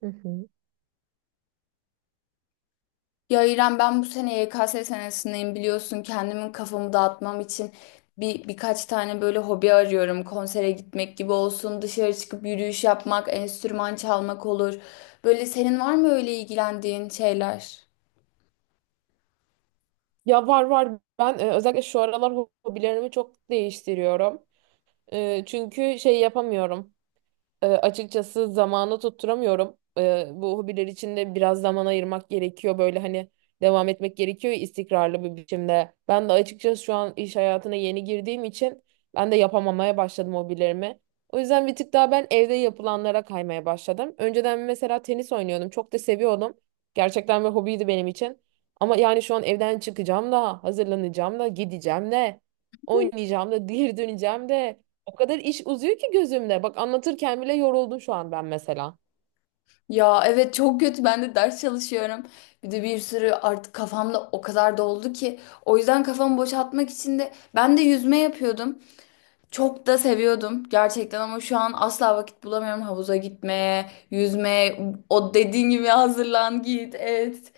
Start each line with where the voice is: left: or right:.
right: Hı hı.
left: Ya İrem ben bu sene YKS senesindeyim biliyorsun kendimin kafamı dağıtmam için birkaç tane böyle hobi arıyorum. Konsere gitmek gibi olsun, dışarı çıkıp yürüyüş yapmak, enstrüman çalmak olur. Böyle senin var mı öyle ilgilendiğin şeyler?
right: Ya var var. Ben özellikle şu aralar hobilerimi çok değiştiriyorum. Çünkü şey yapamıyorum. Açıkçası zamanı tutturamıyorum. Bu hobiler için de biraz zaman ayırmak gerekiyor. Böyle hani devam etmek gerekiyor istikrarlı bir biçimde. Ben de açıkçası şu an iş hayatına yeni girdiğim için ben de yapamamaya başladım hobilerimi. O yüzden bir tık daha ben evde yapılanlara kaymaya başladım. Önceden mesela tenis oynuyordum. Çok da seviyordum. Gerçekten bir hobiydi benim için. Ama yani şu an evden çıkacağım da, hazırlanacağım da, gideceğim de, oynayacağım da, geri döneceğim de. O kadar iş uzuyor ki gözümde. Bak anlatırken bile yoruldum şu an ben mesela.
left: Ya evet, çok kötü, ben de ders çalışıyorum. Bir de bir sürü artık kafamda o kadar doldu ki o yüzden kafamı boşaltmak için de ben de yüzme yapıyordum. Çok da seviyordum gerçekten ama şu an asla vakit bulamıyorum havuza gitmeye, yüzmeye, o dediğin gibi hazırlan git et,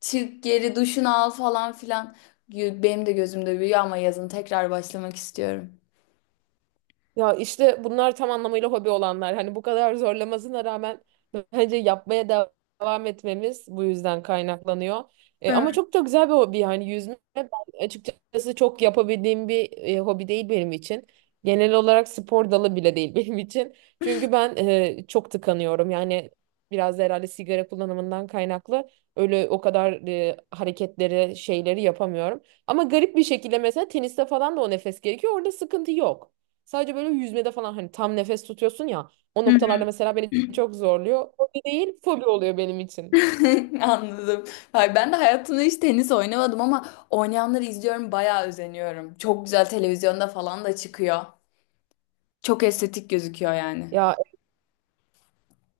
left: çık geri duşunu al falan filan. Benim de gözümde büyüyor ama yazın tekrar başlamak istiyorum.
right: Ya işte bunlar tam anlamıyla hobi olanlar. Hani bu kadar zorlamasına rağmen bence yapmaya devam etmemiz bu yüzden kaynaklanıyor.
left: Evet.
right: Ama çok da güzel bir hobi yani yüzme ben açıkçası çok yapabildiğim bir hobi değil benim için. Genel olarak spor dalı bile değil benim için. Çünkü ben çok tıkanıyorum. Yani biraz da herhalde sigara kullanımından kaynaklı öyle o kadar hareketleri şeyleri yapamıyorum. Ama garip bir şekilde mesela teniste falan da o nefes gerekiyor. Orada sıkıntı yok. Sadece böyle yüzmede falan hani tam nefes tutuyorsun ya. O noktalarda mesela beni çok zorluyor. Hobi değil, fobi oluyor benim için.
left: Anladım. Ay, ben de hayatımda hiç tenis oynamadım ama oynayanları izliyorum, bayağı özeniyorum. Çok güzel, televizyonda falan da çıkıyor. Çok estetik gözüküyor yani.
right: Ya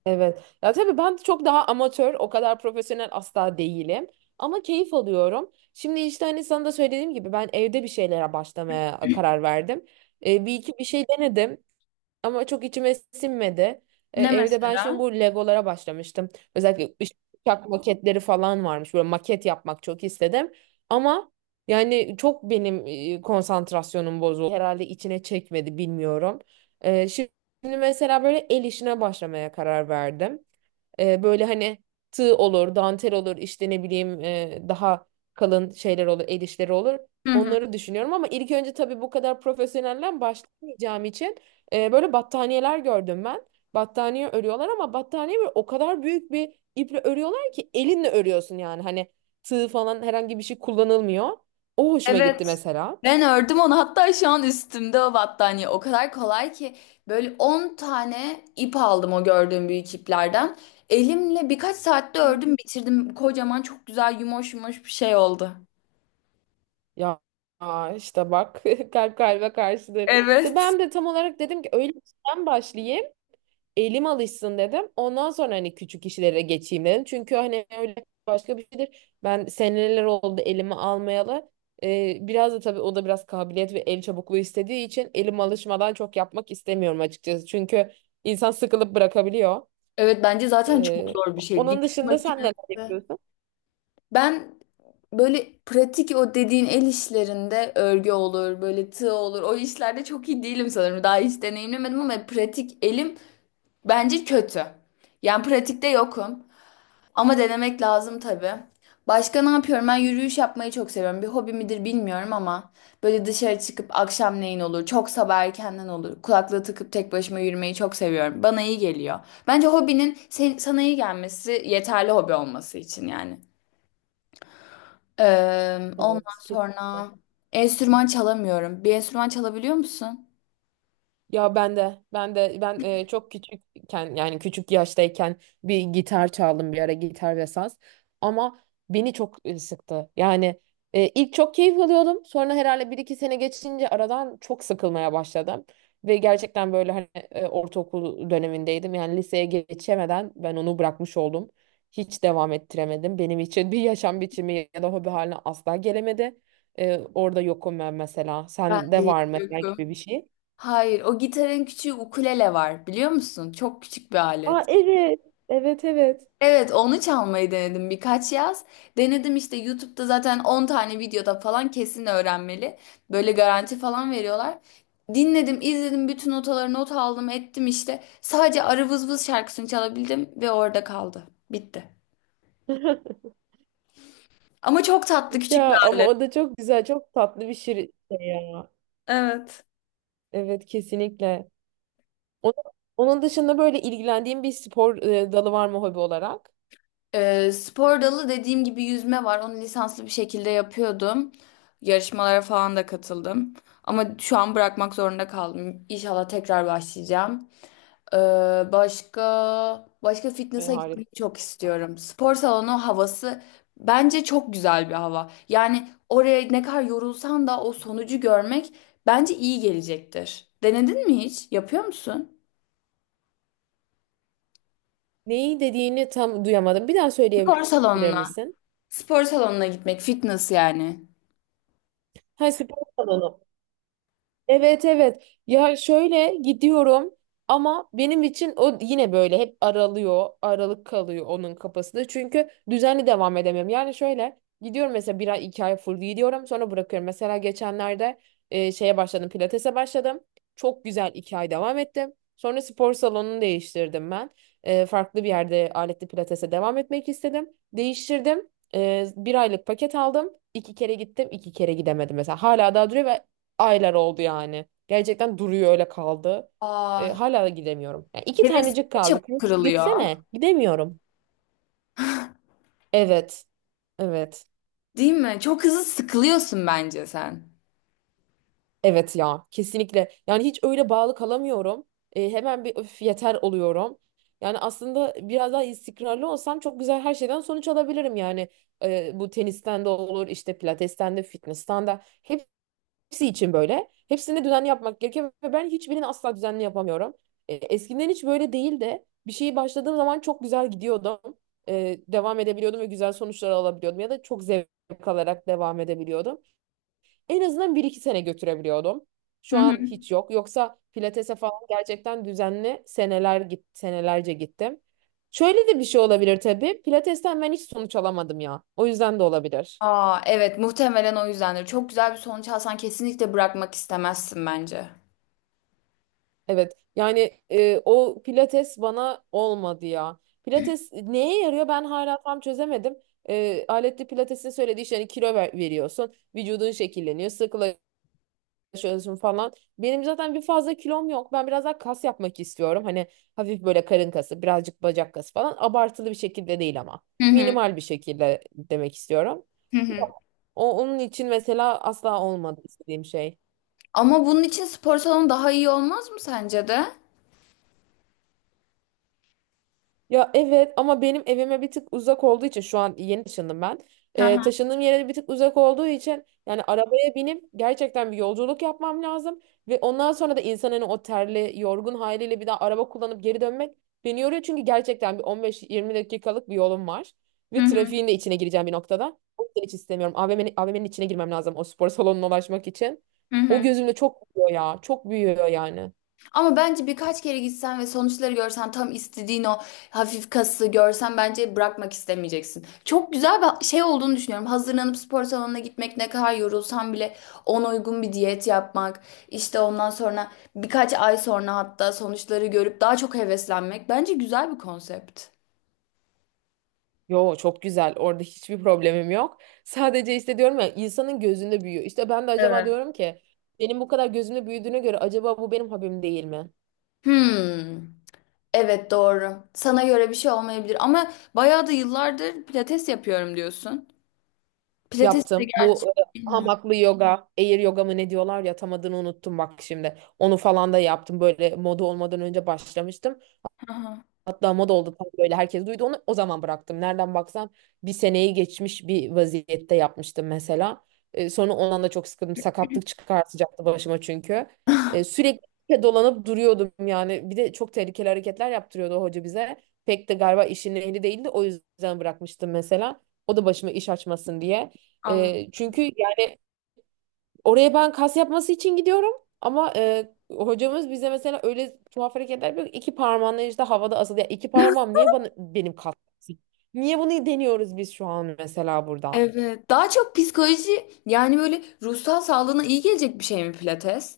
right: evet. Ya tabii ben çok daha amatör, o kadar profesyonel asla değilim. Ama keyif alıyorum. Şimdi işte hani sana da söylediğim gibi ben evde bir şeylere başlamaya karar verdim. Bir iki bir şey denedim. Ama çok içime sinmedi.
left: Ne
right: Evde ben
left: mesela?
right: şimdi bu Legolara başlamıştım. Özellikle uçak maketleri falan varmış. Böyle maket yapmak çok istedim. Ama yani çok benim konsantrasyonum bozuldu. Herhalde içine çekmedi bilmiyorum. Şimdi mesela böyle el işine başlamaya karar verdim. Böyle hani tığ olur, dantel olur, işte ne bileyim daha kalın şeyler olur, el işleri olur.
left: Hı hı.
right: Onları düşünüyorum ama ilk önce tabii bu kadar profesyonelden başlamayacağım için böyle battaniyeler gördüm ben. Battaniye örüyorlar ama battaniye böyle o kadar büyük bir iple örüyorlar ki elinle örüyorsun yani. Hani tığ falan herhangi bir şey kullanılmıyor. O hoşuma gitti
left: Evet.
right: mesela.
left: Ben ördüm onu. Hatta şu an üstümde o battaniye. O kadar kolay ki böyle 10 tane ip aldım o gördüğüm büyük iplerden. Elimle birkaç saatte ördüm, bitirdim. Kocaman, çok güzel, yumuş yumuş bir şey oldu.
right: Ya aa, işte bak kalp kalbe karşıdır. İşte
left: Evet.
right: ben de tam olarak dedim ki öyle işten başlayayım. Elim alışsın dedim. Ondan sonra hani küçük işlere geçeyim dedim. Çünkü hani öyle başka bir şeydir. Ben seneler oldu elimi almayalı. Biraz da tabii o da biraz kabiliyet ve el çabukluğu istediği için elim alışmadan çok yapmak istemiyorum açıkçası. Çünkü insan sıkılıp bırakabiliyor.
left: Evet, bence zaten çok
right: Ee,
left: zor bir şey.
right: Onun
left: Dikiş
right: dışında sen neler
left: makinesi.
right: yapıyorsun?
left: Ben böyle pratik, o dediğin el işlerinde örgü olur, böyle tığ olur. O işlerde çok iyi değilim sanırım. Daha hiç deneyimlemedim ama pratik elim bence kötü. Yani pratikte yokum. Ama denemek lazım tabii. Başka ne yapıyorum? Ben yürüyüş yapmayı çok seviyorum. Bir hobi midir bilmiyorum ama böyle dışarı çıkıp akşamleyin olur, çok sabah erkenden olur. Kulaklığı takıp tek başıma yürümeyi çok seviyorum. Bana iyi geliyor. Bence hobinin sana iyi gelmesi yeterli hobi olması için yani. Ondan
right: Evet, kesinlikle.
left: sonra enstrüman çalamıyorum. Bir enstrüman çalabiliyor musun?
right: Ya ben de çok küçükken yani küçük yaştayken bir gitar çaldım bir ara gitar ve saz ama beni çok sıktı. Yani ilk çok keyif alıyordum sonra herhalde bir iki sene geçince aradan çok sıkılmaya başladım. Ve gerçekten böyle hani ortaokul dönemindeydim yani liseye geçemeden ben onu bırakmış oldum. Hiç devam ettiremedim. Benim için bir yaşam biçimi ya da hobi haline asla gelemedi. Orada yokum ben mesela.
left: Ben
right: Sende
left: de hiç
right: var mı
left: yokum.
right: herhangi bir şey?
left: Hayır, o gitarın küçüğü ukulele var biliyor musun? Çok küçük bir
right: Aa
left: alet.
right: evet. Evet evet.
left: Evet, onu çalmayı denedim birkaç yaz. Denedim işte, YouTube'da zaten 10 tane videoda falan kesin öğrenmeli. Böyle garanti falan veriyorlar. Dinledim, izledim, bütün notaları not aldım, ettim işte. Sadece Arı Vız Vız şarkısını çalabildim ve orada kaldı. Bitti. Ama çok tatlı küçük bir
right: Ya ama
left: alet.
right: o da çok güzel, çok tatlı bir şey ya.
left: Evet.
right: Evet kesinlikle. Onun, onun dışında böyle ilgilendiğin bir spor dalı var mı hobi olarak?
left: Spor dalı dediğim gibi yüzme var. Onu lisanslı bir şekilde yapıyordum. Yarışmalara falan da katıldım. Ama şu an bırakmak zorunda kaldım. İnşallah tekrar başlayacağım. Ee, başka başka
right: Ay,
left: fitness'a
right: harika.
left: gitmeyi çok istiyorum. Spor salonu havası bence çok güzel bir hava. Yani oraya ne kadar yorulsan da o sonucu görmek bence iyi gelecektir. Denedin mi hiç? Yapıyor musun?
right: Neyi dediğini tam duyamadım. Bir daha
left: Spor
right: söyleyebilir
left: salonuna.
right: misin?
left: Spor salonuna gitmek, fitness yani.
right: Ha spor salonu. Evet evet. Ya şöyle gidiyorum ama benim için o yine böyle hep aralıyor, aralık kalıyor onun kafasında. Çünkü düzenli devam edemiyorum. Yani şöyle gidiyorum mesela bir ay iki ay full gidiyorum sonra bırakıyorum. Mesela geçenlerde e, şeye başladım pilatese başladım. Çok güzel iki ay devam ettim. Sonra spor salonunu değiştirdim ben. Farklı bir yerde aletli pilatese devam etmek istedim. Değiştirdim. Bir aylık paket aldım. İki kere gittim, iki kere gidemedim mesela. Hala daha duruyor ve aylar oldu yani. Gerçekten duruyor öyle kaldı.
left: Aa,
right: Hala da gidemiyorum. Yani iki
left: heves
right: tanecik kaldı.
left: çabuk
right: Kanka
left: kırılıyor.
right: gitsene. Gidemiyorum. Evet. Evet.
left: Değil mi? Çok hızlı sıkılıyorsun bence sen.
right: Evet ya. Kesinlikle. Yani hiç öyle bağlı kalamıyorum. Hemen bir öf yeter oluyorum. Yani aslında biraz daha istikrarlı olsam çok güzel her şeyden sonuç alabilirim yani. Bu tenisten de olur, işte pilatesten de, fitness'tan da. Hepsi için böyle. Hepsini düzenli yapmak gerekiyor ve ben hiçbirini asla düzenli yapamıyorum. Eskiden hiç böyle değil de bir şeyi başladığım zaman çok güzel gidiyordum. Devam edebiliyordum ve güzel sonuçlar alabiliyordum ya da çok zevk alarak devam edebiliyordum. En azından bir iki sene götürebiliyordum.
left: Hı
right: Şu an
left: hı.
right: hiç yok. Yoksa pilatese falan gerçekten düzenli seneler git senelerce gittim. Şöyle de bir şey olabilir tabii. Pilatesten ben hiç sonuç alamadım ya. O yüzden de olabilir.
left: Aa, evet, muhtemelen o yüzdendir. Çok güzel bir sonuç alsan kesinlikle bırakmak istemezsin bence.
right: Evet yani o pilates bana olmadı ya. Pilates neye yarıyor ben hala tam çözemedim. Aletli pilatesin söylediği işte hani kilo veriyorsun. Vücudun şekilleniyor, sıkılaşıyorsun falan. Benim zaten bir fazla kilom yok. Ben biraz daha kas yapmak istiyorum. Hani hafif böyle karın kası, birazcık bacak kası falan. Abartılı bir şekilde değil ama.
left: Hı hı.
right: Minimal bir şekilde demek istiyorum.
left: Hı hı.
right: Yok, onun için mesela asla olmadı istediğim şey.
left: Ama bunun için spor salonu daha iyi olmaz mı sence de?
right: Ya evet ama benim evime bir tık uzak olduğu için şu an yeni taşındım ben.
left: Hı hı.
right: Taşındığım yere bir tık uzak olduğu için yani arabaya binip gerçekten bir yolculuk yapmam lazım. Ve ondan sonra da insanın o terli, yorgun haliyle bir daha araba kullanıp geri dönmek beni yoruyor. Çünkü gerçekten bir 15-20 dakikalık bir yolum var.
left: Hı
right: Ve
left: hı.
right: trafiğin de içine gireceğim bir noktada. O yüzden hiç istemiyorum. AVM'nin içine girmem lazım o spor salonuna ulaşmak için.
left: Hı
right: O
left: hı.
right: gözümde çok büyüyor ya. Çok büyüyor yani.
left: Ama bence birkaç kere gitsen ve sonuçları görsen, tam istediğin o hafif kası görsen, bence bırakmak istemeyeceksin. Çok güzel bir şey olduğunu düşünüyorum. Hazırlanıp spor salonuna gitmek, ne kadar yorulsan bile ona uygun bir diyet yapmak, işte ondan sonra birkaç ay sonra hatta sonuçları görüp daha çok heveslenmek. Bence güzel bir konsept.
right: Yo çok güzel. Orada hiçbir problemim yok. Sadece işte diyorum ya insanın gözünde büyüyor. İşte ben de acaba
left: Evet.
right: diyorum ki benim bu kadar gözümde büyüdüğüne göre acaba bu benim hobim değil mi?
left: Hmm. Evet, doğru. Sana göre bir şey olmayabilir ama bayağı da yıllardır pilates yapıyorum diyorsun. Pilates de
right: Yaptım.
left: gerçi
right: Bu
left: bilmiyorum.
right: hamaklı yoga, air yoga mı ne diyorlar ya tam adını unuttum bak şimdi. Onu falan da yaptım. Böyle moda olmadan önce başlamıştım.
left: Aha.
right: Hatta moda oldu tam böyle herkes duydu onu. O zaman bıraktım. Nereden baksan bir seneyi geçmiş bir vaziyette yapmıştım mesela. Sonra ondan da çok sıkıldım. Sakatlık çıkartacaktı başıma çünkü. Sürekli dolanıp duruyordum yani. Bir de çok tehlikeli hareketler yaptırıyordu o hoca bize. Pek de galiba işin ehli değildi. O yüzden bırakmıştım mesela. O da başıma iş açmasın diye.
left: Anladım.
right: Çünkü yani oraya ben kas yapması için gidiyorum ama hocamız bize mesela öyle tuhaf hareketler yapıyor ki İki parmağınla işte havada asılı. Ya iki parmağım niye bana benim kas yapsın? Niye bunu deniyoruz biz şu an mesela burada?
left: Evet. Daha çok psikoloji, yani böyle ruhsal sağlığına iyi gelecek bir şey mi pilates?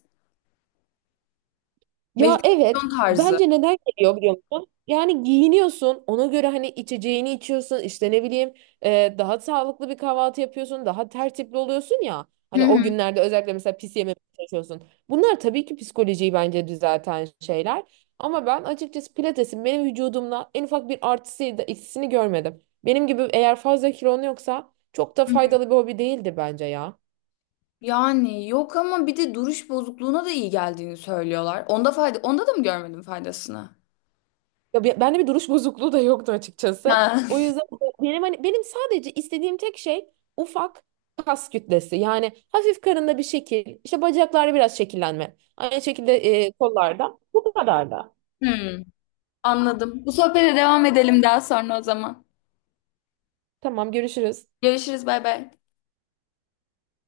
right: Ya
left: Meditasyon
right: evet.
left: tarzı.
right: Bence neden geliyor biliyor musun? Yani giyiniyorsun. Ona göre hani içeceğini içiyorsun, işte ne bileyim daha sağlıklı bir kahvaltı yapıyorsun. Daha tertipli oluyorsun ya.
left: Hı
right: Hani o
left: hı.
right: günlerde özellikle mesela pis yememeye çalışıyorsun. Bunlar tabii ki psikolojiyi bence düzelten şeyler. Ama ben açıkçası pilatesin benim vücudumla en ufak bir artısı ya da eksisini görmedim. Benim gibi eğer fazla kilon yoksa çok da
left: Hı hı.
right: faydalı bir hobi değildi bence ya.
left: Yani yok ama bir de duruş bozukluğuna da iyi geldiğini söylüyorlar. Onda fayda, onda da mı görmedim faydasını?
right: Ya bende bir duruş bozukluğu da yoktu açıkçası.
left: Ha.
right: O yüzden benim hani benim sadece istediğim tek şey ufak kas kütlesi. Yani hafif karında bir şekil, işte bacaklarda biraz şekillenme. Aynı şekilde kollarda. Bu kadar da.
left: Hmm, anladım. Bu sohbete devam edelim daha sonra o zaman.
right: Tamam, görüşürüz.
left: Görüşürüz, bay bay.